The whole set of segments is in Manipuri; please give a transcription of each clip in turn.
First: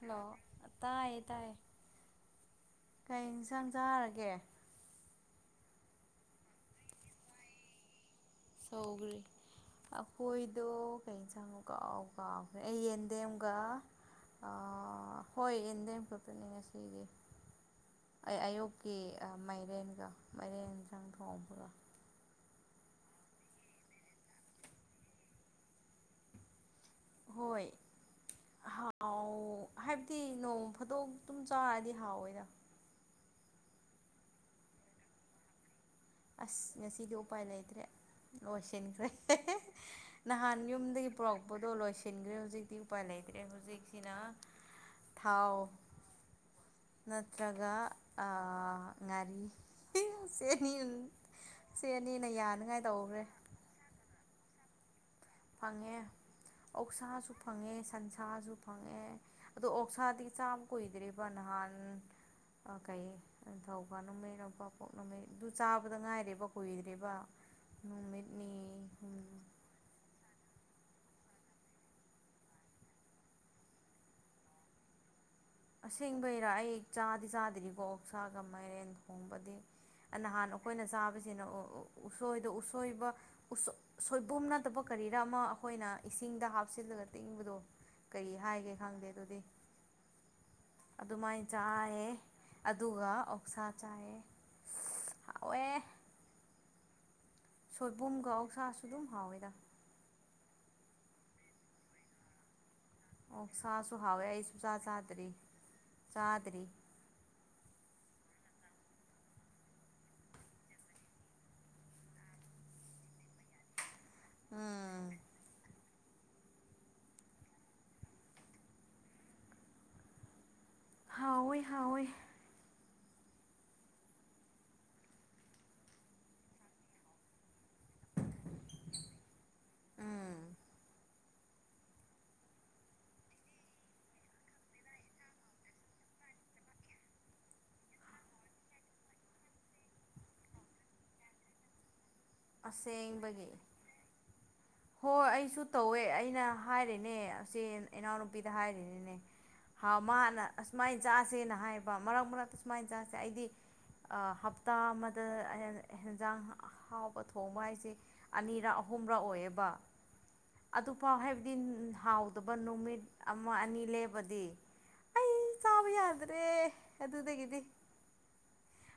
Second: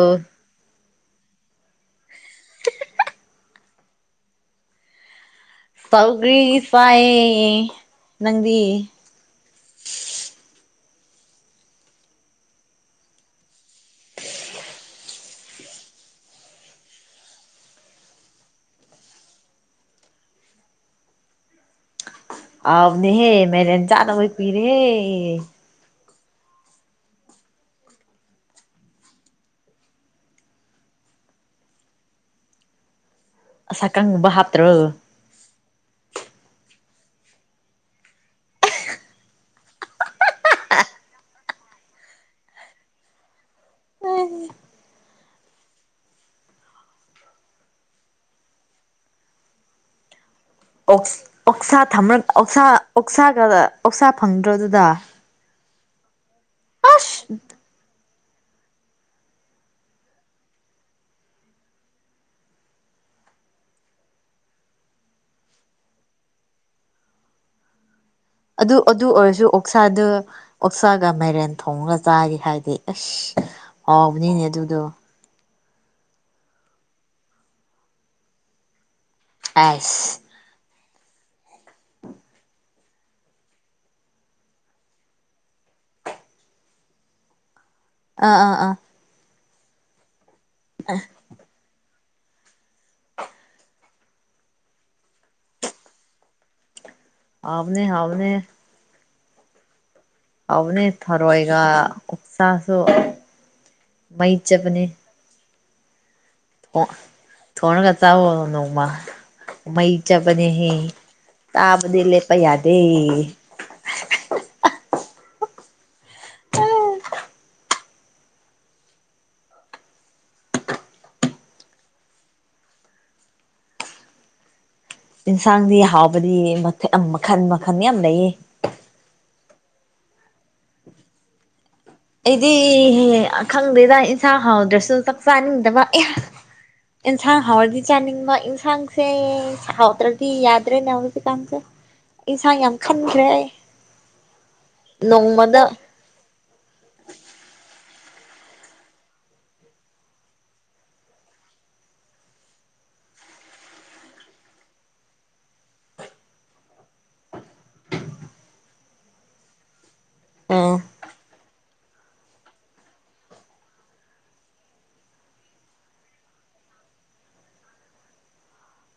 ꯍꯜꯂꯣ ꯑ ꯇꯥꯏ ꯇꯥꯏ [inaudible] ꯀꯩ ꯏꯟꯁꯥꯡ ꯆꯥꯔꯒꯦ ꯁꯧꯒ꯭ꯔꯤ ꯆꯥꯏꯌꯦ ꯅꯪꯗꯤ ꯁꯧꯒꯔꯤ ꯑꯩꯈꯣꯏꯗꯣ ꯀꯩ ꯌꯦꯟꯁꯥꯡꯅꯣ ꯀꯥꯎꯕꯨ ꯀꯥꯎꯈ꯭ꯔꯦ ꯑꯩ ꯌꯦꯟꯗꯦꯝꯒ ꯑꯥ ꯍꯣꯏ ꯌꯦꯟꯗꯦꯝ ꯈꯀꯇꯅꯤ ꯉꯁꯤꯗꯤ ꯑꯩ ꯑꯌꯨꯛꯀꯤ ꯃꯥꯏꯔꯦꯟꯒ ꯃꯥꯏꯔꯦꯟ ꯆꯪꯊꯣꯡ ꯕꯣꯔꯥ ꯑꯥꯎꯕꯅꯦꯍꯦ ꯃꯩꯔꯦꯟ ꯆꯥꯗꯕꯩ ꯀꯨꯏꯔꯦꯍꯦ ꯍꯣꯏ ꯍꯥ ꯍꯥꯎ ꯍꯥꯏꯕꯗꯤ ꯅꯣꯡ ꯐꯥꯗꯣꯛ ꯑꯗꯨꯝ ꯆꯥꯔꯗꯤ ꯍꯥꯎꯋꯦꯗ ꯑꯁꯛꯀꯪꯒꯨꯝꯕ ꯍꯥꯞꯇ꯭ꯔꯣ ꯑꯁ ꯉꯁꯤꯗꯤ ꯎꯄꯥꯏ ꯂꯩꯇ꯭ꯔꯦ ꯂꯣꯏꯁꯤꯟꯈ꯭ꯔꯦ ꯅꯍꯥꯟ ꯌꯨꯝꯗꯒꯤ ꯄꯨꯔꯛꯄꯗꯣ ꯂꯣꯏꯁꯤꯟꯈ꯭ꯔꯦ ꯍꯧꯖꯤꯛꯇꯤ ꯎꯄꯥꯏ ꯂꯩꯇ꯭ꯔꯦ ꯍꯧꯖꯤꯛꯁꯤꯅ ꯊꯥꯎ ꯅꯠꯇ꯭ꯔꯒ ꯑ ꯉꯔꯤ ꯁꯦꯅꯤ ꯑꯣꯛꯁ ꯑꯣꯛꯁꯥ ꯊꯝ ꯑꯣꯁꯥ ꯑꯣꯛꯁꯥꯒ ꯑꯣꯛꯁꯥ ꯐꯪꯗ꯭ꯔꯣꯗꯨꯗ ꯐꯪꯉꯦ ꯑꯣꯛꯁꯥꯁꯨ ꯐꯪꯉꯦ ꯁꯟꯁꯥꯁꯨ ꯐꯪꯉꯦ ꯑꯗꯣ ꯑꯣꯛꯁꯥꯗꯤ ꯆꯥꯝ ꯀꯨꯏꯗ꯭ꯦꯔꯤꯕ ꯅꯍꯥꯟ ꯀꯩ ꯅꯤꯡꯊꯧꯀ ꯅꯨꯃꯤꯠ ꯅꯪꯄꯥꯛꯄꯣꯛ ꯅꯨꯃꯤꯩ ꯑꯗꯨ ꯆꯥꯕꯗ ꯉꯥꯏꯔꯦꯕ ꯀꯨꯏꯗ꯭ꯔꯦꯕ ꯎꯣꯡꯃꯤꯠꯅꯤ ꯑꯗꯨ ꯑꯗꯨ ꯑꯣꯏꯔꯁꯨ ꯑꯣꯛꯁꯥꯗꯨ ꯑꯣꯛꯁꯥꯒ ꯃꯥꯏꯔꯦꯟ ꯊꯣꯡꯉꯒ ꯆꯥꯔꯤ ꯍꯥꯏꯗꯤ ꯑꯁ ꯍꯥꯎꯕꯅꯤꯅꯦ ꯑꯗꯨꯗꯣ ꯑꯁꯦꯡꯕꯩꯔꯥ ꯑꯩ ꯆꯥꯗꯤ ꯆꯥꯗ꯭ꯔꯤꯀꯣ ꯑꯣꯛꯁꯥꯒ ꯃꯥꯏꯔꯦꯟ ꯊꯣꯡꯕꯗꯤ ꯑꯥꯏꯁ ꯅꯍꯥꯟꯅ ꯑꯩꯈꯣꯏꯅ ꯆꯥꯕꯁꯤꯅ ꯎꯁꯣꯏꯗ ꯎꯁꯣꯏꯕ ꯁꯣꯏꯕꯨꯝ ꯅꯠꯇꯕ ꯀꯔꯤꯔ ꯑꯃ ꯑꯩꯈꯣꯏꯅ ꯏꯁꯤꯡꯗ ꯍꯥꯞꯆꯤꯜꯂꯒ ꯇꯤꯡꯕꯗꯣ ꯀꯔꯤ ꯑꯥ ꯑꯥ ꯍꯥꯏꯒꯦ ꯑꯥ ꯈꯪꯗꯦ ꯑꯗꯨꯗꯤ ꯑꯗꯨꯃꯥꯏꯅ ꯆꯥꯏꯑꯦ ꯑꯗꯨꯒ ꯑꯣꯛꯁꯥ ꯆꯥꯏꯑꯦ ꯍꯥꯎꯑꯦ꯫ ꯍꯥꯎꯕꯅꯦ ꯍꯥꯎꯕꯅꯦ ꯁꯣꯏꯕꯨꯝꯒ ꯑꯧꯁꯥꯁꯨ ꯑꯗꯨꯝ ꯍꯥꯎꯋꯦꯗ ꯑꯗꯨꯅꯦ ꯊꯔꯣꯏꯒ ꯎꯛꯆꯥꯁꯨ꯫ ꯑꯣ ꯁꯥꯁꯨ ꯍꯥꯎꯋꯦ ꯑꯩꯁꯨ ꯆꯥ ꯆꯥꯗ꯭ꯔꯤ ꯆꯥꯗ꯭ꯔꯤ꯫ ꯊꯅꯒ ꯆꯥ ꯑꯣꯏꯅꯣꯡꯃ ꯃꯩ ꯆꯄꯅꯦꯍ ꯆꯕꯗꯤ ꯂꯄ ꯌꯥꯗꯦ꯫ ꯑꯥ ꯍꯥꯎꯋꯦ ꯍꯥꯎꯋꯦ꯫ ꯌꯦꯟꯁꯥꯡꯗꯤ ꯍꯥꯎꯕꯗꯤ ꯌꯥꯝ ꯃꯈꯟ ꯃꯈꯟ ꯌꯥꯝ ꯂꯩꯌꯦ꯫ ꯎꯝ ꯑꯩꯗꯤ ꯈꯪꯗꯦꯗ ꯏꯟꯁꯥꯡ ꯍꯥꯎꯗ꯭ꯔꯁꯨ ꯆꯥꯛ ꯆꯥꯅꯤꯡꯗꯕ꯫ ꯌꯦꯟꯁꯥꯡ ꯍꯥꯎꯔꯗꯤ ꯆꯥꯅꯤꯡꯕ ꯌꯦꯟꯁꯥꯡꯁꯦ ꯍꯥꯎꯗ꯭ꯔꯗꯤ ꯌꯥꯗ꯭ꯔꯦꯅꯦ ꯍꯧꯔꯗꯤꯀꯥꯟꯁꯦ꯫ ꯑꯁꯦꯕꯒꯦ꯫ ꯍꯣꯏ ꯅꯣꯡꯃꯗ ꯑꯩꯁꯨ ꯇꯧꯋꯦ ꯑꯩꯅ ꯍꯥꯏꯔꯤꯅꯦ ꯑꯁꯤ ꯏꯅꯥꯎꯅꯨꯄꯤꯗ ꯍꯥꯏꯔꯤꯅꯤꯅꯦ꯫ ꯍꯥꯎ ꯃꯥꯅ ꯑꯁꯨꯃꯥꯏꯅ ꯆꯥꯁꯦꯅ ꯍꯥꯏꯕ ꯃꯔꯛ ꯃꯔꯛꯇ ꯑꯨꯃꯥꯏꯅ ꯆꯥꯁꯦ ꯑꯩꯗꯤ꯫ ꯍꯞꯇꯥ ꯑꯃꯗ ꯑꯦꯟꯖꯥꯡ ꯍꯥꯎꯕ ꯊꯣꯡꯕ ꯍꯥꯏꯁꯦ ꯑꯅꯤꯔꯛ ꯑꯍꯨꯝꯔ ꯑꯣꯏꯌꯦꯕ꯫ ꯎꯝ ꯑꯗꯨꯐꯥꯎ ꯍꯥꯏꯕꯗꯤ ꯍꯥꯎꯗꯕ ꯅꯨꯃꯤꯠ ꯑꯃ ꯑꯅꯤ ꯂꯦꯕꯗꯤ꯫ ꯑꯩ ꯆꯥꯕ ꯌꯥꯗ꯭ꯔꯦ ꯑꯗꯨꯗꯒꯤꯗꯤ꯫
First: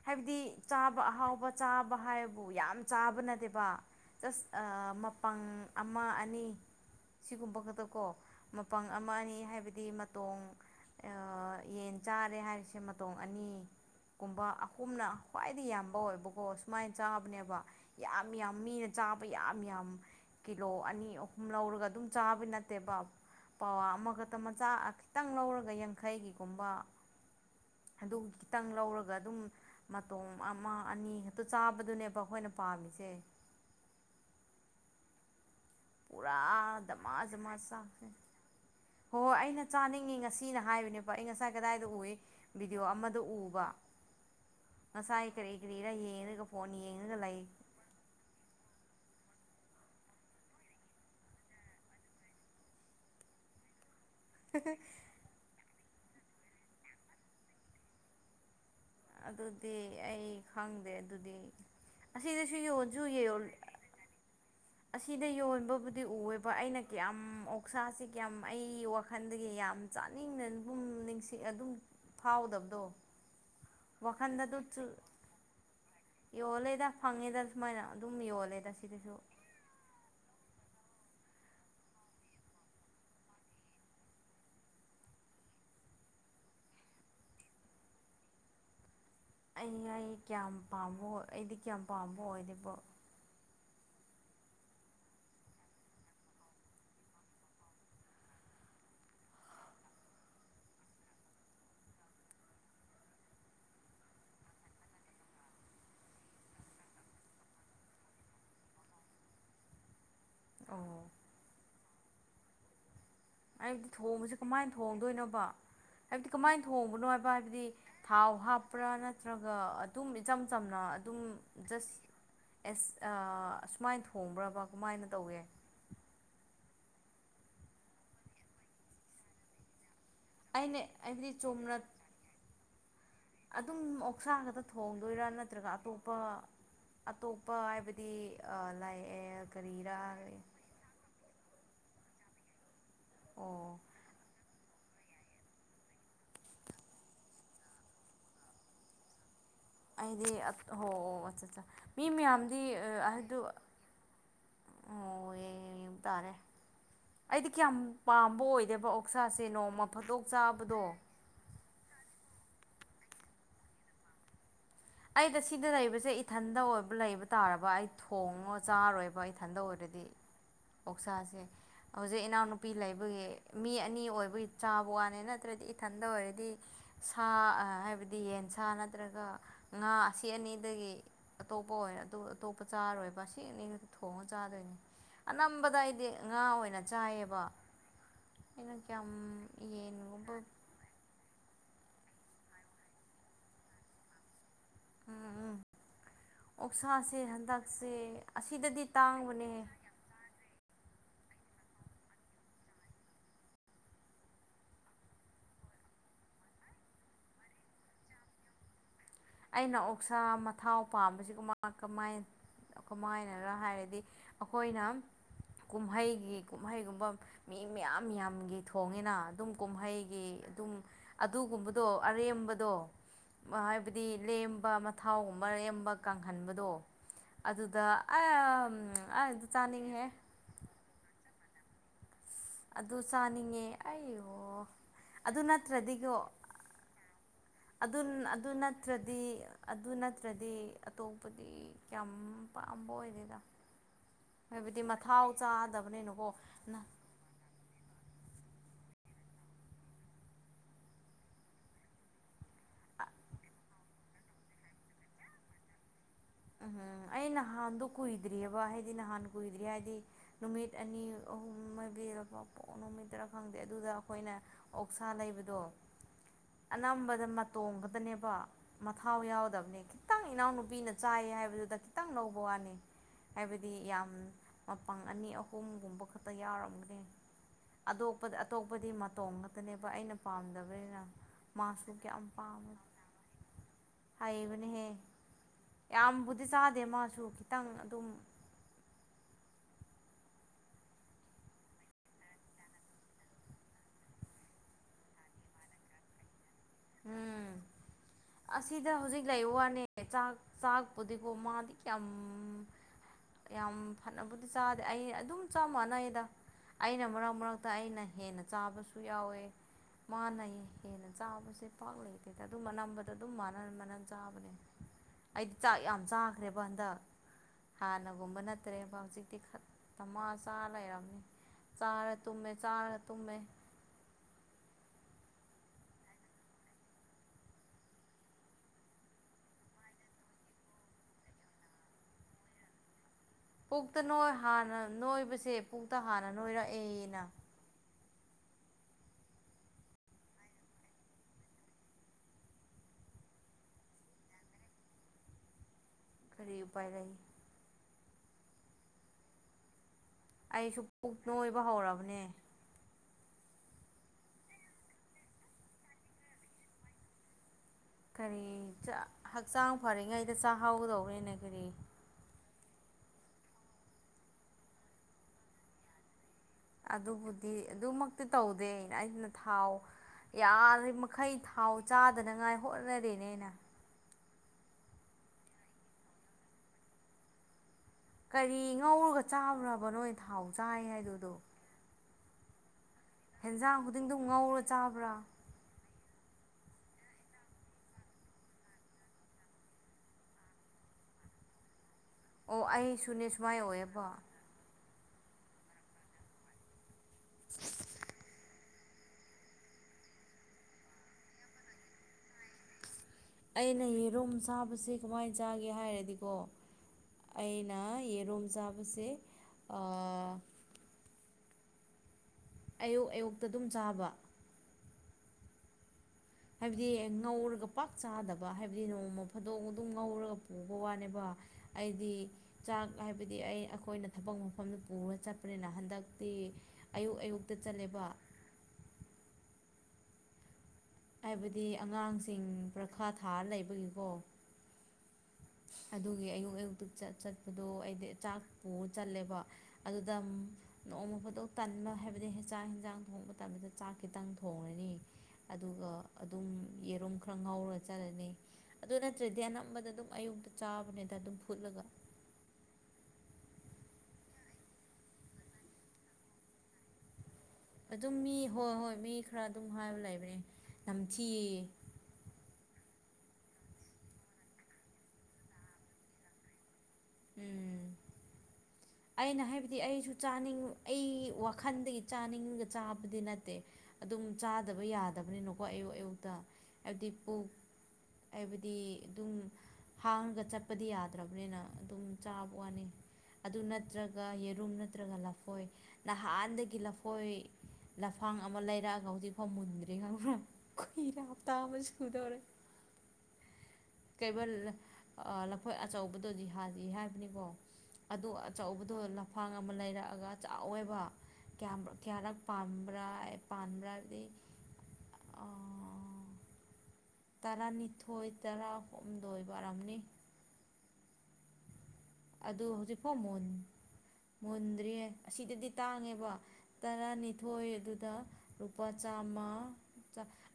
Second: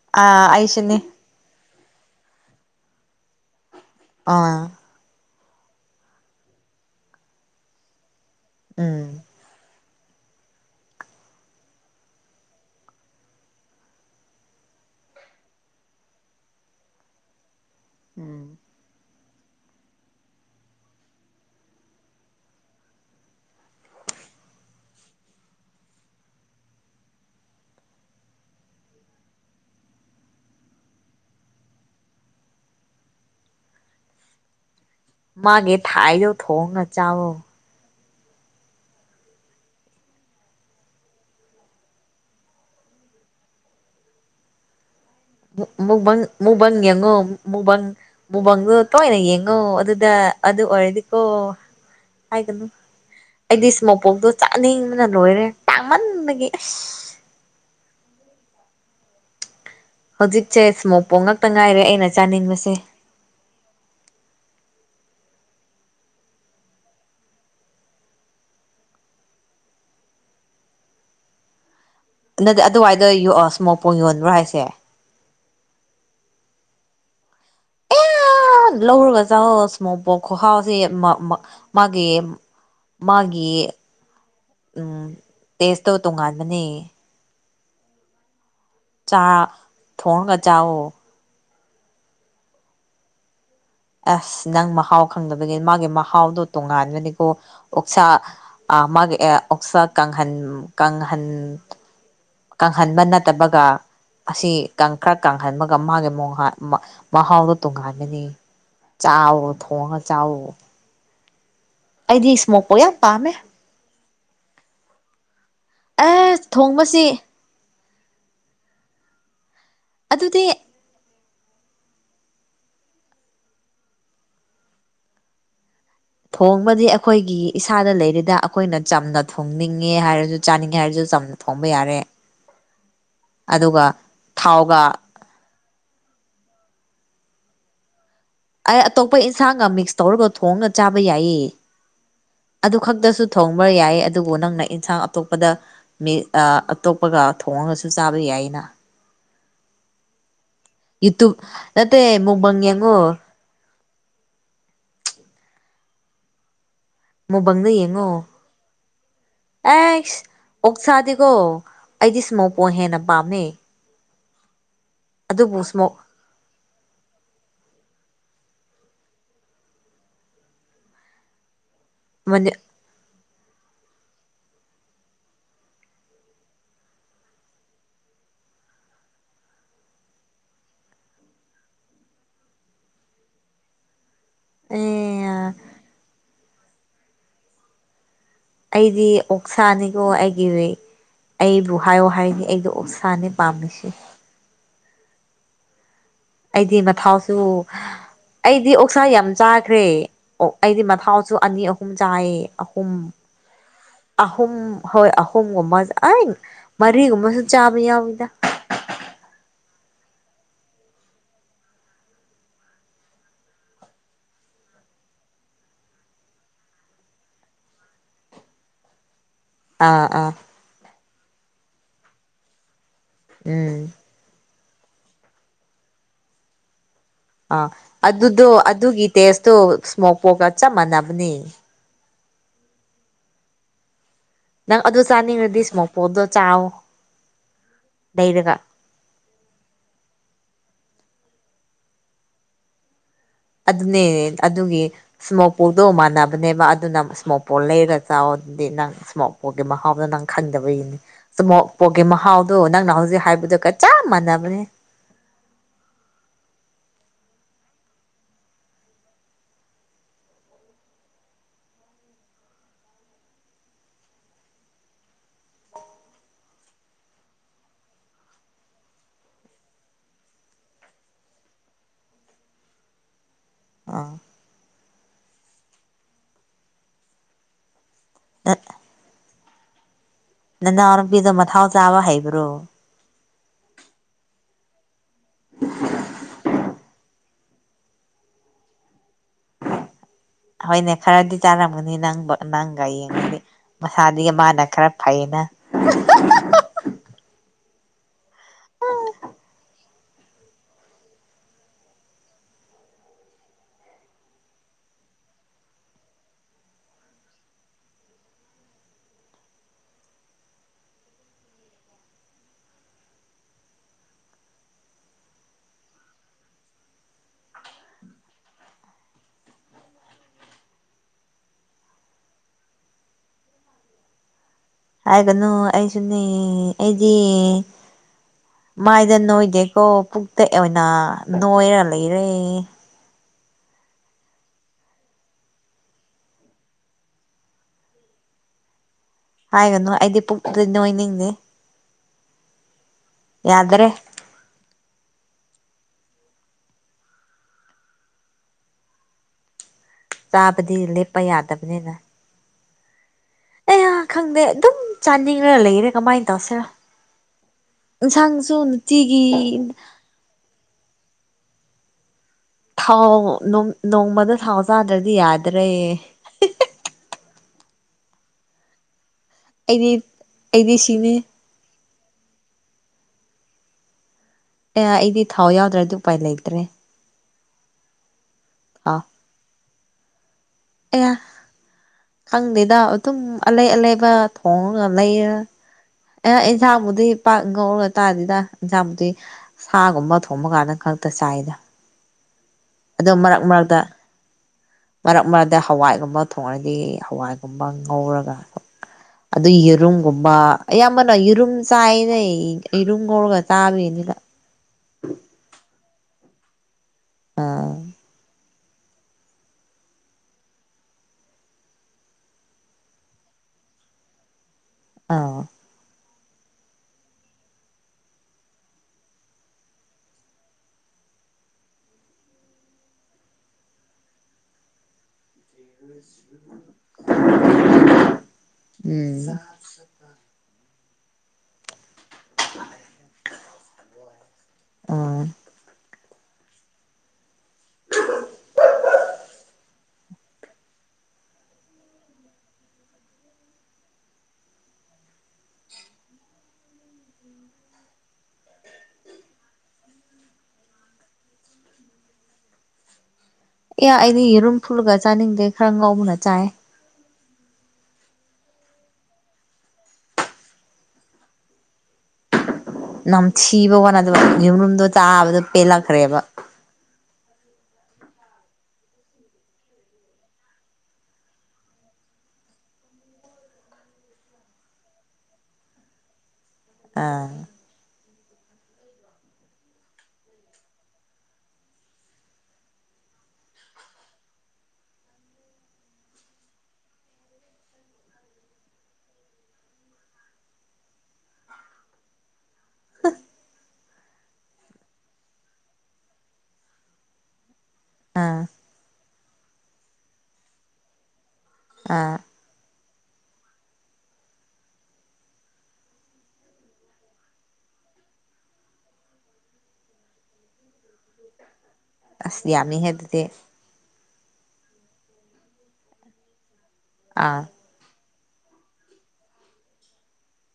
ꯍꯥꯏꯕꯗꯤ ꯑꯥ ꯑꯩꯁꯨꯅꯦ ꯆꯥꯕ ꯑꯍꯥꯎꯕ ꯆꯥꯕ ꯍꯥꯏꯕꯕꯨ ꯌꯥꯝ ꯆꯥꯕ ꯅꯠꯇꯦꯕ꯫ ꯆꯁ ꯑꯥ ꯃꯄꯥꯡ ꯑꯃ ꯑꯅꯤ ꯁꯤꯒꯨꯝꯕ ꯈꯛꯇ ꯀꯣ ꯃꯄꯪ ꯎꯝ ꯑꯃ ꯑꯅꯤ ꯍꯥꯏꯕꯗꯤ ꯃꯇꯣꯡ ꯌꯦꯟ ꯆꯥꯔꯦ ꯍꯥꯏꯔꯤꯁꯦ ꯃꯇꯣꯡ ꯑꯅꯤ꯫ ꯒꯨꯝꯕ ꯑꯍꯨꯝꯅ ꯈ꯭ꯋꯥꯏꯗꯒꯤ ꯌꯥꯝꯕ ꯑꯣꯏꯕꯀꯣ ꯁꯨꯃꯥꯏꯅ ꯆꯥꯕꯅꯦꯕ꯫ ꯌꯥꯝ ꯎꯝ ꯌꯥꯝ ꯃꯤꯅ ꯆꯥꯕ ꯌꯥꯝ ꯌꯥꯝ ꯀꯤꯂꯣ ꯑꯅꯤ ꯑꯍꯨꯝ ꯂꯧꯔꯒ ꯑꯗꯨꯝ ꯆꯥꯕ ꯅꯠꯇꯦꯕ꯫ ꯄꯋꯥ ꯑꯃꯈꯛꯇ ꯃꯆꯥ ꯈꯤꯇꯪ ꯂꯧꯔꯒ ꯌꯥꯡꯈꯩꯒꯤꯒꯨꯝꯕ꯫ ꯑꯗꯨ ꯈꯤꯇꯪ ꯂꯧꯔꯒ ꯑꯗꯨꯝ ꯃꯇꯣꯝ ꯑꯃ ꯑꯅꯤ ꯈꯛꯇ ꯆꯥꯕꯗꯨꯅꯦꯕ ꯑꯩꯈꯣꯏꯅ ꯄꯥꯝꯃꯤꯁꯦ꯫ ꯃꯥꯒꯤ ꯊꯥꯏꯗꯣ ꯄꯨꯔꯥ ꯊꯣꯡꯉ ꯗꯥꯃ‌‌ ꯆꯥꯋꯣ ꯏꯃꯥ ꯌꯥꯈꯔꯦ꯫ ꯍꯣꯏ ꯍꯣꯏ ꯑꯩꯅ ꯆꯥꯅꯤꯡꯉꯤ ꯉꯁꯤꯅ ꯍꯥꯏꯕꯅꯦꯕꯣ ꯑꯩ ꯉꯁꯥꯏ ꯀꯗꯥꯏꯗ ꯎꯏ꯫ ꯚꯕꯤꯗꯤꯑꯣ ꯑꯃꯗ ꯎꯕ ꯉꯁꯥꯏ꯫ ꯀꯔꯤ ꯀꯔꯤꯔ ꯃꯕꯟ ꯌꯦꯡꯉꯒ ꯐꯣꯟ ꯃꯨꯕꯟ ꯌꯦꯡꯉꯣ ꯌꯦꯡꯉꯒ ꯂꯩ ꯃꯨꯕꯟ ꯃꯨꯕꯪꯗꯣ ꯇꯣꯏꯅ ꯌꯦꯡꯉꯣ ꯑꯗꯨꯗ ꯑꯗꯨ ꯑꯣꯏꯔꯗꯤꯀꯣ ꯍꯥꯏꯒꯅꯨ ꯑꯩꯗꯤ ꯏꯁ ꯃꯄꯣꯛꯇꯣ ꯆꯥꯅꯤꯡꯕꯅ ꯂꯣꯏꯔꯦ ꯇꯥꯡꯃꯟꯕꯗꯒꯤ꯫ ꯑꯗꯨꯗꯤ ꯑꯩ ꯍꯧꯖꯤꯛꯁꯦ ꯈꯪꯗꯦ ꯏꯁꯃꯣꯛ ꯄꯣꯛ ꯑꯗꯨꯗꯤ ꯉꯛꯇ ꯉꯥꯏꯔꯦ ꯑꯩꯅ ꯑꯁꯤꯗꯁꯨ ꯆꯥꯅꯤꯡꯕꯁꯦ ꯌꯣꯟꯁꯨ ꯑꯁꯤꯗ ꯌꯣꯟꯕꯕꯨꯗꯤ ꯎꯑꯦꯕ ꯑꯩꯅ ꯀꯌꯥꯝ ꯑꯣꯛꯁꯥꯁꯦ ꯀꯌꯥꯝ ꯑꯩ ꯋꯥꯈꯜꯗꯒꯤ ꯌꯥꯝ ꯆꯥꯅꯤꯡꯅ ꯅꯤꯡꯁꯤꯡ ꯑꯗꯨꯝ ꯅꯠꯇꯦ ꯐꯥꯎꯗꯕꯗꯣ ꯑꯗꯨꯋꯥꯏꯗ ꯌꯣ ꯏꯁꯃꯣꯛ ꯄꯣꯛ ꯌꯣꯟꯕ꯭ꯔꯣ ꯋꯥꯈꯟꯗ ꯑꯗꯨ ꯍꯥꯏꯁꯦ ꯆ ꯑꯦ ꯌꯣꯜꯂꯦꯗ ꯐꯪꯉꯦꯗ ꯁꯨꯃꯥꯏꯅ ꯑꯗꯨꯝ ꯌꯣꯜꯂꯦ꯫ ꯂꯍꯔꯒꯖꯥ ꯑꯣ ꯏꯁꯣꯄꯣꯛ ꯈꯍꯥꯎꯁꯦ ꯃꯥꯒꯤ ꯃꯥꯒꯤ꯫ ꯎꯝ ꯇꯦꯁꯇꯣ ꯇꯣꯉꯥꯟꯕꯅꯤ꯫ ꯆꯥ ꯑꯩ ꯑꯩ ꯊꯣꯡꯉꯒ ꯀꯌꯥꯝ ꯆꯥꯎꯋꯣ ꯄꯥꯝꯕ ꯑꯣꯏ ꯑꯩꯗꯤ ꯀꯌꯥꯝ ꯄꯥꯝꯕ ꯑꯣꯏ ꯑꯗꯨꯕꯣ ꯑꯁ ꯅꯪ ꯃꯍꯥꯎ ꯈꯪꯗꯕꯒꯤ ꯃꯥꯒꯤ ꯃꯍꯥꯎꯗꯣ ꯇꯣꯡꯉꯥꯟꯕꯅꯤꯀꯣ ꯑꯣꯛꯁꯥ ꯑ ꯃꯥꯒꯤ ꯑꯣꯛꯁꯥ ꯀꯥꯡꯍꯟ ꯀꯥꯡꯍꯟ ꯀꯪꯍꯟꯕ ꯅꯠꯇꯕꯒ ꯑꯁꯤ ꯈꯔ ꯀꯪꯍꯟꯕꯒ ꯃꯥꯒꯤ ꯃꯍꯥꯎꯗꯣ ꯇꯣꯡꯍꯟꯒꯅꯤ꯫ ꯆꯥꯎꯥ ꯊꯣꯡꯉ ꯆꯥ ꯑꯣ ꯑꯩꯗꯤ ꯏꯁꯃꯣꯄꯣ ꯌꯥꯝ ꯄꯥꯝꯃꯦ ꯍꯥꯏꯕꯗꯤ ꯊꯣꯡꯕꯕꯁꯤꯦ ꯀꯃꯥꯏꯅ ꯊꯣꯡꯗꯣꯏꯅꯣꯕ ꯍꯥꯏꯕꯗꯤ ꯑꯦ ꯀꯃꯥꯏꯅ ꯊꯣꯡꯕꯁꯤ ꯊꯣꯡꯕꯅꯣ ꯍꯥꯏꯕ ꯍꯥꯏꯕꯗꯤ ꯊꯥꯎ ꯍꯥꯞꯄ꯭ꯔꯥ ꯅꯠꯇ꯭ꯔꯒ ꯑꯗꯨꯝ ꯏꯆꯝ ꯑꯗꯨꯗꯤ ꯆꯝꯅ ꯑꯗꯨꯝ ꯖꯁ ꯑꯦꯁ ꯑꯁꯨꯃꯥꯏꯅ ꯊꯣꯡꯕ꯭ꯔꯕ ꯀꯃꯥꯏꯅ ꯇꯧꯋꯦ ꯊꯣꯡꯕꯗꯤ ꯑꯩꯈꯣꯏꯒꯤ ꯏꯁꯥꯗ ꯂꯩꯔꯤꯗ ꯑꯩꯈꯣꯏꯅ ꯆꯝꯅ ꯊꯣꯡꯅꯤꯡꯉꯦ ꯍꯥꯏꯔꯁꯨ ꯑꯩꯅ ꯆꯥꯅꯤꯡꯉꯦ ꯍꯥꯏꯔꯁꯨ ꯍꯥꯏꯕꯗꯤ ꯆꯝꯅ ꯐꯣꯡꯕ ꯆꯨꯝꯅ ꯌꯥꯔꯦ ꯑꯗꯨꯝ ꯑꯗꯨꯒ ꯑꯣꯛꯁꯥꯒꯗ ꯊꯥꯎꯒ ꯊꯣꯡꯗꯣꯏꯔꯥ ꯅꯠꯇ꯭ꯔꯒ ꯑꯇꯣꯞꯄ ꯑꯇꯣꯞꯄ ꯍꯥꯏꯕꯗꯤ ꯑꯩ ꯑꯇꯣꯞꯄ ꯂꯥꯏꯑꯦ ꯏꯟꯁꯥꯡꯒ ꯀꯔꯤꯔꯥ ꯃꯤꯛꯁ ꯇꯧꯔꯒ ꯊꯣꯡꯒ ꯆꯥꯕ ꯌꯥꯏꯌꯦ ꯑꯗꯨ ꯈꯛꯇꯁꯨ ꯑꯣ ꯊꯣꯡꯕ ꯌꯥꯏ ꯑꯗꯨꯕꯨ ꯅꯪꯅ ꯏꯟꯁꯥꯡ ꯑꯇꯣꯞꯄꯗ ꯃꯤ ꯑꯇꯣꯞꯄꯒ ꯊꯣꯡꯉꯒꯁꯨ ꯆꯥꯕ ꯌꯥꯏꯅ ꯑꯩꯗꯤ ꯍꯣ ꯑꯣ ꯌꯨꯇꯨꯞ ꯑꯠꯆꯥ ꯑꯠꯆꯥ ꯅꯠꯇꯦ ꯃꯤ ꯃꯌꯥꯝꯗꯤ ꯃꯨꯛꯕꯪ ꯌꯦꯡꯉꯣ ꯑꯗꯨ ꯑꯣ ꯇꯥꯔꯦ ꯑꯩꯗꯤ ꯃꯨꯛꯕꯪꯗ ꯀꯌꯥꯝ ꯌꯦꯡꯉꯣ ꯄꯥꯝꯕ ꯑꯣꯏꯗꯦꯕ ꯑꯣꯛꯁꯥꯁꯦ ꯅꯣꯡꯃ ꯐꯗꯣꯛ ꯆꯥꯕꯗꯣ ꯀꯣ ꯑꯩꯗꯤ ꯁ ꯃꯧꯄꯨ ꯍꯦꯟꯅ ꯄꯥꯝꯃꯦ ꯑꯩꯗ ꯑꯗꯨꯕꯨ ꯁꯤꯗ ꯏꯁꯃꯣꯛ ꯂꯩꯕꯁꯦ ꯏꯊꯟꯗ ꯑꯣꯏꯕ ꯂꯩꯕ ꯇꯥꯔꯕ ꯑꯩ ꯊꯣꯡꯉꯒ ꯆꯥꯔꯣꯏꯕ ꯑꯩ ꯊꯟꯗ ꯑꯣꯏꯔꯗꯤ ꯑꯣꯛꯁꯥꯁꯦ ꯍꯧꯖꯤꯛ ꯏꯅꯥꯎꯅꯨꯄꯤ ꯂꯩꯕꯒꯤ ꯃꯤ ꯑꯅꯤ ꯑꯣꯏꯕꯒꯤ ꯆꯥꯕ ꯋꯥꯅꯦ ꯅꯠꯇ꯭ꯔꯗꯤ ꯏꯊꯟꯇ ꯑꯣꯏꯔꯗꯤ ꯁꯥ ꯍꯥꯏꯕꯗꯤ ꯌꯦꯟ ꯁꯥ ꯅꯠꯇ꯭ꯔꯒ ꯉꯥ ꯑꯁꯤ ꯑꯅꯤꯗꯒꯤ ꯑꯇꯣꯞꯄ ꯑꯣꯏꯔ ꯑꯇꯣꯞꯄ ꯆꯥꯔꯣꯏꯕ ꯑꯁꯤ ꯑꯅꯤ ꯊꯣꯡꯉ ꯆꯥꯗꯣꯏꯅꯤ ꯑꯅꯝꯕꯗ ꯑꯩꯗꯤ ꯉꯥ ꯑꯣꯏꯅ ꯆꯥꯏꯌꯦꯕ ꯑꯩꯅ ꯑꯩꯗꯤ ꯀꯌꯥꯝ ꯑꯣꯛꯁꯥꯅꯤꯀꯣ ꯌꯦꯟꯒꯨꯝꯕ ꯑꯩꯒꯤ ꯑꯩꯕꯨ ꯍꯥꯏꯌꯣ ꯍꯥꯏꯅꯤ ꯑꯩꯗꯣ ꯑꯣꯞꯁꯥꯅꯦ ꯄꯥꯝꯃꯤꯁꯤꯦ ꯎꯝ ꯎꯝ ꯑꯩꯗꯤ ꯑꯣꯛꯁꯥꯁꯦ ꯃꯊꯥꯎꯁꯨ ꯍꯟꯗꯛꯁꯦ ꯑꯩꯗꯤ ꯑꯁꯤꯗꯗꯤ ꯑꯣꯛꯁꯥ ꯌꯥꯝ ꯇꯥꯡꯕꯅꯦ ꯆꯥꯈ꯭ꯔꯦ ꯑꯣ ꯑꯩꯗꯤ ꯃꯊꯥꯎꯁꯨ ꯑꯅꯤ ꯑꯍꯨꯝ ꯆꯥꯏꯌꯦ ꯑꯍꯨꯝ ꯑꯍꯨꯝ ꯍꯣꯏ ꯑꯍꯨꯝꯒꯨꯝꯕ ꯑ ꯃꯔꯤꯒꯨꯝꯕꯁꯨ ꯆꯥꯕ ꯌꯥꯎꯋꯤꯗ ꯑꯩꯅ ꯑꯣꯛꯁꯥ ꯃꯊꯥꯎ ꯄꯥꯝꯕꯁꯤꯒꯨꯝꯕ ꯀꯃꯥꯏ ꯑꯩꯈ ꯃꯥꯏꯅꯔ ꯍꯥꯏꯔꯗꯤ ꯑꯩꯈꯣꯏꯅ ꯀꯨꯝꯍꯩꯒꯤ ꯀꯨꯝꯍꯩꯒꯨꯝꯕ ꯃꯤ ꯃꯌꯥꯝ ꯌꯥꯝꯒꯤ ꯊꯣꯡꯉꯤꯅ ꯑꯗꯨꯝ ꯑꯥ ꯀꯨꯝꯍꯩꯒꯤ ꯑꯥ ꯑꯗꯨꯝ ꯑꯗꯨꯒꯨꯝꯕꯗꯣ ꯑꯔꯦꯝꯕꯗꯣ ꯎꯝ ꯍꯥꯏꯕꯗꯤ ꯂꯦꯝꯕ ꯃꯊꯥꯎꯒꯨꯝꯕ ꯂꯦꯝꯕ ꯀꯥꯡꯪꯍꯟꯕꯗꯣ ꯑꯥ ꯑꯗꯨꯗꯣ ꯑꯗꯨꯒꯤ ꯑꯗꯨ ꯇꯦꯁꯇꯨ ꯆꯥꯅꯤꯡꯉꯦ ꯏꯁꯃꯣꯛ ꯄꯣꯛꯒ ꯆꯞ ꯃꯥꯟꯅꯕꯅꯤ ꯑꯗꯨ ꯆꯥꯅꯤꯡꯉꯦ ꯑꯩ ꯑꯣꯣ ꯅꯪ ꯑꯗꯨ ꯆꯥꯅꯤꯡꯉꯗꯤ ꯏꯁꯃꯣꯛ ꯅꯠꯇ꯭ꯔꯗꯤꯀꯣ ꯄꯣꯛꯗꯣ ꯆꯥꯎ ꯑꯗꯨ ꯂꯩꯔꯒ ꯑꯗꯨꯅ ꯅꯠꯇ꯭ꯔꯗꯤ ꯑꯗꯨ ꯅꯠꯇ꯭ꯔꯗꯤ ꯑꯇꯣꯞꯄꯗꯤ ꯀꯌꯥꯝ ꯄꯥꯝꯕ ꯑꯣꯏꯗꯦꯗ ꯑꯗꯨꯅꯦ ꯍꯥꯏꯕꯗꯤ ꯑꯗꯨꯒꯤ ꯃꯊꯥꯎ ꯏꯁꯃꯣꯛꯄꯣꯛꯗꯣ ꯆꯥꯗꯕꯅꯤꯅꯀꯣ ꯃꯥꯟꯅꯕꯅꯦꯕ ꯑꯗꯨꯅ ꯏꯁꯃꯣꯛ ꯄꯣꯛ ꯂꯩꯔꯒ ꯆꯥꯎ ꯑꯗꯨꯗꯤ ꯅꯪ ꯏꯁꯃꯣꯛ ꯄꯣꯛꯒꯤ ꯃꯍꯥꯎꯗꯣ ꯅꯪ ꯈꯪꯗꯕꯒꯤꯅꯤ ꯏꯁꯃꯣꯛ ꯏꯁꯄꯣꯛꯀꯤ ꯃꯍꯥꯎꯗꯣ ꯅꯪꯅ ꯍꯧꯖꯤꯛ ꯍꯥꯏꯕꯗꯨꯒ ꯆꯞ ꯃꯥꯟꯅꯕꯅꯦ꯫ ꯎꯝ ꯑꯩ ꯅꯍꯥꯟꯗꯣ ꯀꯨꯏꯗ꯭ꯔꯤꯑꯕ ꯍꯥꯏꯗꯤ ꯅꯍꯥꯟ ꯀꯨꯏꯗ꯭ꯔꯤ ꯍꯥꯏꯗꯤ ꯅꯨꯃꯤꯠ ꯑꯅꯤ ꯑꯍꯨꯝ ꯃꯔꯤ ꯅꯨꯃꯤꯠ ꯇꯔꯥ ꯈꯪꯗꯦ ꯑꯗꯨꯗ ꯑꯩꯈꯣꯏꯅ ꯑꯣꯛꯁꯥ ꯂꯩꯕꯗꯣ ꯑꯅꯝꯕꯗ ꯃꯇꯣꯡꯈꯛꯗꯅꯦꯕ ꯃꯊꯥꯎ ꯌꯥꯎꯗꯕꯅꯦ ꯈꯤꯇꯪ ꯏꯅꯥꯎꯅꯨꯄꯤꯅ ꯆꯥꯏ ꯍꯥꯏꯕꯗꯨꯗ ꯈꯤꯇꯪ ꯂꯧꯕ ꯋꯥꯅꯤ ꯍꯥꯏꯕꯗꯤ ꯌꯥꯝ ꯑꯥ ꯃꯄꯪ ꯑꯅꯤ ꯑꯍꯨꯝꯒꯨꯝꯕ ꯈꯛꯇ ꯌꯥꯎꯔꯝꯒꯅꯤ ꯑꯇꯣꯞꯄ ꯑꯇꯣꯞꯄꯗꯤ ꯃꯇꯣꯡ ꯉꯛꯇꯅꯦꯕ ꯑꯩꯅ ꯅꯅꯥꯎ ꯄꯥꯝꯗꯕꯅꯤꯅ ꯅꯨꯄꯤꯗꯣ ꯃꯊꯥꯎ ꯃꯥꯁꯨ ꯆꯥꯕ ꯀꯌꯥꯝ ꯍꯩꯕ꯭ꯔꯣ ꯄꯥꯝꯃꯤ ꯍꯩꯕꯅꯤꯍꯦ ꯎꯝ ꯌꯥꯝꯕꯨꯗꯤ ꯆꯥꯗꯦ ꯃꯥꯁꯨ ꯈꯤꯇꯪ ꯑꯗꯨꯝ ꯍꯣꯏꯅꯦ ꯈꯔꯗꯤ ꯇꯥꯔꯝꯒꯅꯤ ꯅꯪꯕ ꯅꯪꯒ ꯌꯦꯡꯉꯗꯤ꯫ ꯃꯁꯥꯗꯤ ꯃꯥꯅ ꯈꯔ ꯐꯩꯅ꯫ ꯎꯝ ꯑꯁꯤꯗ ꯍꯧꯖꯤꯛ ꯂꯩ ꯋꯥꯅꯦ ꯆꯥꯛ ꯆꯥꯛꯄꯨꯗꯤꯀꯣ ꯃꯥꯗꯤ ꯌꯥꯝ ꯌꯥꯝ ꯐꯅꯕꯨꯗꯤ ꯆꯥꯗꯦ ꯑꯩ ꯑꯗꯨꯝ ꯆꯞ ꯃꯥꯟꯅꯩꯗ꯫ ꯑꯩꯅ ꯃꯔꯛ ꯃꯔꯛꯇ ꯑꯩꯅ ꯍꯦꯟꯅ ꯆꯥꯕꯁꯨ ꯌꯥꯎꯋꯦ꯫ ꯃꯥꯅ ꯍꯦꯟꯅ ꯆꯥꯕꯁꯦ ꯅꯨꯄꯥ ꯑꯣꯏꯔꯗꯤ ꯑꯗꯨꯝ ꯃꯅꯝꯕꯗ ꯑꯗꯨꯝ ꯃꯅ ꯃꯅꯝ ꯆꯥꯕꯅꯦ꯫ ꯑꯩꯗꯤ ꯆꯥꯛ ꯌꯥꯝ ꯆꯥꯈ꯭ꯔꯦꯕ ꯍꯟꯗꯛ꯫ ꯍꯥꯟꯅꯒꯨꯝꯕ ꯅꯠꯇ꯭ꯔꯦꯕ ꯍꯧꯖꯤꯛꯇꯤ ꯈꯛꯇ ꯃꯥ ꯆꯥꯥꯔ ꯂꯩꯔꯕꯝꯅꯤ꯫ ꯆꯥꯔ ꯇꯨꯝꯃꯦ ꯆꯥꯔ ꯇꯨꯝꯃꯦ꯫ ꯍꯥꯏꯒꯅꯨ ꯑꯩꯁꯨꯅꯦ ꯑꯩꯗꯤ ꯃꯥꯏꯗ ꯅꯣꯏꯗꯦꯀꯣ ꯄꯨꯛꯇ ꯑꯣꯏꯅ ꯅꯣꯏꯔ ꯂꯩꯔꯦ꯫ ꯄꯨꯛꯇ ꯅꯣꯏ ꯍꯥꯟꯅ ꯅꯣꯏꯕꯁꯦ ꯄꯨꯛꯇ ꯍꯥꯟꯅ ꯅꯣꯏꯔꯛꯑꯦꯅ ꯍꯥꯏꯒꯅꯨ ꯑꯩꯗꯤ ꯄꯨꯛꯇ ꯅꯣꯏꯅꯤꯡꯅꯦ꯫ ꯌꯥꯗ꯭ꯔꯦ ꯀꯔꯤ ꯎꯄꯥꯏ ꯂꯩ꯫ ꯆꯥꯕꯗꯤ ꯑꯩꯁꯨ ꯄꯨꯛ ꯂꯦꯞꯄ ꯅꯣꯏꯕ ꯍꯧꯔꯕꯅꯦ꯫ ꯑꯩꯌ ꯈꯪꯗꯦ ꯑꯗꯨꯝ ꯆꯥꯅꯤꯡꯉ ꯂꯩꯔꯦ ꯀꯃꯥꯏꯅ ꯇꯧꯁꯤꯔ꯫ ꯏꯟꯁꯥꯡꯁꯨ ꯅꯨꯡꯇꯤꯒꯤ ꯁꯤꯗ ꯆꯥꯍꯧꯒꯗꯧꯕꯅꯤꯅꯦ ꯀꯔꯤ ꯊꯥꯎ ꯅꯣꯡꯃꯗ ꯊꯥꯎ ꯆꯥꯗ꯭ꯔꯗꯤ ꯌꯥꯗ꯭ꯔꯦ꯫ ꯑꯗꯨꯕꯨꯗꯤ ꯑꯗꯨꯃꯛꯇꯤ ꯇꯧꯗꯦ ꯑꯩꯅ ꯊꯥꯎ ꯑꯩꯗꯤ ꯑꯩꯗꯤ ꯌꯥꯔꯤ ꯁꯤꯅꯤ ꯃꯈꯩ ꯊꯥꯎ ꯆꯥꯗꯅꯉꯥꯏ ꯍꯣꯠꯅꯔꯤꯅꯦ ꯑꯩꯅ꯫ ꯑꯦ ꯑꯩꯗꯤ ꯊꯥꯎ ꯌꯥꯎꯗ꯭ꯔꯗꯤ ꯎꯄꯥꯏ ꯂꯩꯇ꯭ꯔꯦ꯫ ꯀꯔꯤ ꯊꯥꯎ ꯉꯧꯔꯒ ꯆꯥꯕ꯭ꯔꯕ ꯅꯣꯏ ꯊꯥꯎ ꯆꯥꯏ ꯑꯦ ꯍꯥꯏꯗꯨꯗꯣ꯫ ꯈꯪꯗꯦꯗ ꯑꯗꯨꯝ ꯑꯂꯩ ꯍꯦꯟꯖꯥꯡ ꯑꯂꯩꯕ ꯈꯨꯗꯤꯡꯗꯣ ꯉꯧꯔ ꯊꯣꯡꯉꯒ ꯆꯥꯕ꯭ꯔꯥ ꯂꯩꯔ ꯑꯦ ꯏꯟꯖꯥꯡꯕꯨꯗꯤ ꯄꯥꯛ ꯉꯧꯔꯒ ꯆꯥꯗꯤꯗ ꯏꯟꯖꯥꯡꯕꯨꯗꯤ ꯁꯥꯒꯨꯝꯕ ꯊꯣꯡꯕ ꯀꯥꯟꯗ ꯈꯛꯇ ꯆꯥꯏꯗ꯫ ꯑꯣ ꯑꯗꯣ ꯑꯩꯁꯨꯅꯦ ꯃꯔꯛ ꯁꯨꯃꯥꯏ ꯃꯔꯛꯇ ꯑꯣꯏꯌꯦꯕ꯫ ꯃꯔꯛ ꯃꯔꯛꯇ ꯍꯋꯥꯏꯒꯨꯝꯕ ꯊꯣꯡꯉꯗꯤ ꯍꯋꯥꯏꯒꯨꯝꯕ ꯉꯧꯔꯒ ꯑꯗꯩꯩ ꯌꯦꯔꯨꯝꯒꯨꯝꯕ ꯑꯌꯥꯝꯕꯅ ꯌꯦꯔꯨꯝ ꯆꯥꯏꯅꯦ ꯌꯦꯔꯨꯝ ꯀꯧꯔꯒ ꯑꯩꯅ ꯌꯦꯔꯨꯝ ꯁꯥꯕꯕꯁꯦ ꯀꯃꯥꯏꯅ ꯆꯥꯒꯦ ꯍꯥꯏꯔꯗꯤꯀꯣ ꯑꯥ ꯑꯩꯅ ꯌꯦꯔꯨꯝ ꯆꯥꯕꯁꯦ ꯑꯥ ꯑꯌꯨꯛ ꯑꯌꯨꯛꯇ ꯑꯗꯨꯝ ꯆꯥꯕ꯫ ꯑꯥ꯫ ꯍꯥꯏꯕꯗꯤ ꯉꯧꯔꯒ ꯄꯥꯛ ꯆꯥꯗꯕ ꯍꯥꯏꯕꯗꯤ ꯅꯣꯡꯃ ꯐꯥꯗꯣꯛ ꯑꯗꯨꯝ ꯉꯧꯔꯒ ꯄꯨꯕ ꯋꯥꯅꯦꯕ꯫ ꯑꯩꯗꯤ ꯆꯥꯛ ꯍꯥꯏꯕꯗꯤ ꯑꯩ ꯑꯩꯈꯣꯏꯅ ꯊꯕꯛ ꯃꯐꯝꯗ ꯄꯨꯔꯒ ꯆꯠꯄ ꯕꯅꯤꯅ ꯍꯟꯗꯛꯇꯤ ꯑꯌꯨꯛ ꯑꯌꯨꯛꯇ ꯆꯠꯂꯦꯕ ꯎꯝ ꯍꯥꯏꯕꯗꯤ ꯑꯉꯥꯡꯁꯤꯡ ꯄꯔꯈꯥ ꯊꯥꯔ ꯂꯩꯕꯒꯤꯀꯣ ꯑꯥ ꯑꯗꯨꯒꯤ ꯑꯌꯨꯛ ꯑꯌꯨꯛꯇꯤ ꯆꯠꯄꯗꯣ ꯑꯩꯗꯤ ꯆꯥꯛ ꯄꯨ ꯆꯠꯂꯦꯕ ꯑꯗꯨꯗ ꯅꯣꯡꯃ ꯐꯇꯣꯛ ꯇꯟꯕ ꯍꯥꯏꯕꯗꯤ ꯍ ꯆꯥꯛ ꯌꯦꯟꯖꯥꯡ ꯊꯣꯡꯕ ꯃꯇꯝꯗ ꯆꯥꯛ ꯈꯤꯇꯪ ꯊꯣꯡꯉꯅꯤ ꯑꯗꯨꯒ ꯑꯗꯨꯝ ꯌꯦꯔꯨꯝ ꯈꯔ ꯉꯥꯎꯔ ꯆꯠꯂꯅꯤ ꯑꯗꯨ ꯅꯠꯇ꯭ꯔꯗꯤ ꯑꯅꯝꯕꯗ ꯑꯗꯨꯝ ꯑꯌꯨꯛꯇ ꯆꯥꯕꯅꯦꯗ ꯑꯗꯨꯝ ꯐꯨꯠꯂꯒ ꯑꯦ ꯑꯩꯅꯤ ꯌꯦꯔꯨꯝ ꯐꯨꯜꯂꯒ ꯆꯥꯅꯤꯡꯗꯦ ꯈꯔ ꯉꯥꯎꯧꯕꯅ ꯆꯥꯏ ꯑꯗꯨꯝ ꯃꯤ ꯍꯣꯏ ꯍꯣꯏ ꯃꯤ ꯈꯔ ꯑꯗꯨꯝ ꯍꯥꯏꯕ ꯂꯩꯕꯅꯦ ꯅꯝꯊꯤ ꯅꯝꯊꯤꯕ ꯍꯣꯠꯅꯗꯕ ꯌꯨꯝꯔꯨꯝꯗꯣ ꯇꯥꯕꯗꯣ ꯄꯦꯜꯂꯛꯈ꯭ꯔꯦꯕ ꯎꯝ ꯑꯩꯅ ꯍꯥꯏꯕꯗꯤ ꯑꯩꯁꯨ ꯆꯥꯅꯤꯡ ꯑꯩ ꯋꯥꯈꯜꯗꯒꯤ ꯆꯥꯅꯤꯡꯒ ꯆꯥꯕꯗꯤ ꯅꯠꯇꯦ ꯑꯗꯨꯝ ꯆꯥꯗꯕ ꯌꯥꯗꯕꯅꯤꯅꯀꯣ ꯑꯌꯨꯛ ꯑꯌꯨꯛꯇ ꯍꯥꯏꯕꯗꯤ ꯑꯥ ꯄꯨꯛ ꯍꯥꯏꯕꯗꯤ ꯑꯗꯨꯝ ꯍꯥꯡꯉꯒ ꯆꯠꯄꯗꯤ ꯌꯥꯗ꯭ꯔꯕꯅꯤꯅ ꯑꯗꯨꯝ ꯆꯥꯕ ꯋꯥꯅꯤ ꯑꯗꯨ ꯅꯠꯇ꯭ꯔꯒ ꯌꯦꯔꯨꯝ ꯅꯠꯇ꯭ꯔꯒ ꯂꯐꯣꯏ ꯅꯍꯥꯟꯗꯒꯤ ꯂꯐꯣꯏ ꯂꯐꯥꯡ ꯑꯃ ꯂꯩꯔꯛꯑꯒ ꯍꯧꯖꯤꯛꯐꯥꯎ ꯃꯨꯟꯗ꯭ꯔꯦ ꯈꯪꯕ꯭ꯔꯥ ꯀꯨꯔ ꯍꯞꯇꯥꯕ ꯁꯨꯗꯧꯔꯦ [unintelligible] ꯀꯩꯕꯜ ꯂꯐꯣꯏ ꯑꯆꯧꯕꯗꯗꯤ ꯍꯥꯔꯤ ꯍꯥꯏꯕꯅꯤꯀꯣ ꯑꯗꯨꯗ ꯑꯥ ꯑꯆꯧꯕꯗꯣ ꯂꯐꯥꯡ ꯑꯃ ꯂꯩꯔꯛꯑꯒ ꯆꯥꯎꯥꯛꯋꯦꯕ ꯑꯥ ꯀꯌꯥꯔꯛ ꯄꯥꯟꯔ ꯄꯥꯟꯔꯗꯤ ꯇꯔꯥꯅꯤꯊꯣꯏ ꯇꯔꯥꯍꯨꯝꯗꯣꯏ ꯕꯥꯔꯝꯅꯤ ꯑꯁ ꯑꯗꯨ ꯌꯥꯝꯃꯤꯍꯦ ꯍꯧꯖꯤꯛꯐꯥꯎ ꯑꯗꯨꯗꯤ ꯃꯨꯟ ꯃꯨꯗ꯭ꯔꯤꯌꯦ ꯑꯁꯤꯗꯗꯤ ꯇꯥꯡꯉꯦꯕ ꯑꯥ ꯇꯔꯥꯅꯤꯊꯣꯏ ꯑꯗꯨꯗ ꯔꯨꯄꯥꯄꯥ ꯆꯥꯝꯃ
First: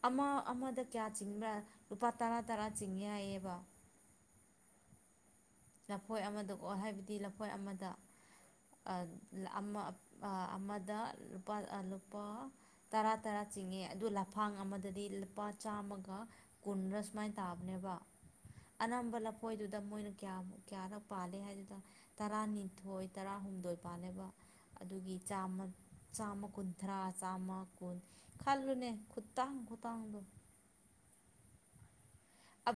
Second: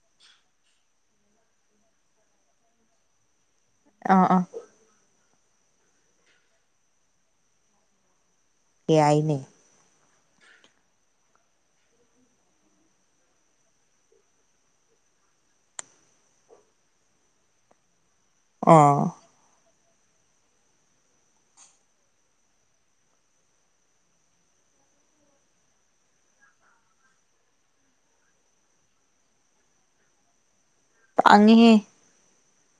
ꯑꯃ ꯑꯃꯗ ꯀꯌꯥ ꯆꯤꯡꯕ꯭ꯔꯥ ꯂꯨꯄꯥ ꯇꯔꯥ ꯇꯔꯥ ꯆꯤꯡ ꯌꯥꯏꯌꯦꯕ ꯑ ꯑ ꯂꯐꯣꯏ ꯑꯃꯗꯀꯣ ꯍꯥꯏꯕꯗꯤ ꯂꯐꯣꯏ ꯑꯃꯗ ꯌꯥꯏꯅꯦ ꯑꯃ ꯑꯃꯗ ꯂꯨꯄꯥ ꯂꯨꯄꯥ ꯇꯔꯥ ꯇꯔꯥ ꯆꯤꯡꯉꯦ ꯑꯗꯨ ꯂꯐꯥꯡ ꯑꯃꯗꯗꯤ ꯂꯨꯄꯥ ꯆꯥꯝꯃꯒ ꯀꯨꯟ꯭ꯔꯥ ꯁꯨꯃꯥꯏꯅ ꯇꯥꯕꯅꯦꯕ ꯑꯣ ꯑꯅꯝꯕ ꯂꯐꯣꯏꯗꯨꯗ ꯃꯣꯏꯅ ꯀꯌꯥꯃꯨ ꯀꯌꯥꯔꯛ ꯄꯥꯜꯜꯂꯤꯦ ꯍꯥꯏꯗꯨꯗ ꯇꯔꯥꯅꯤꯊꯣꯏ ꯇꯔꯥꯍꯨꯝꯗꯣꯏ ꯄꯥꯜꯂꯦꯕ ꯑꯗꯨꯒꯤ ꯆꯥꯃ ꯆꯥꯝꯃ ꯀꯨꯟꯊ꯭ꯔꯥ ꯆꯥꯝꯃ ꯀꯨꯟ ꯈꯜꯂꯨꯅꯦ ꯈꯨꯇꯥꯡ ꯈꯨꯇꯥꯡꯗꯣ ꯑ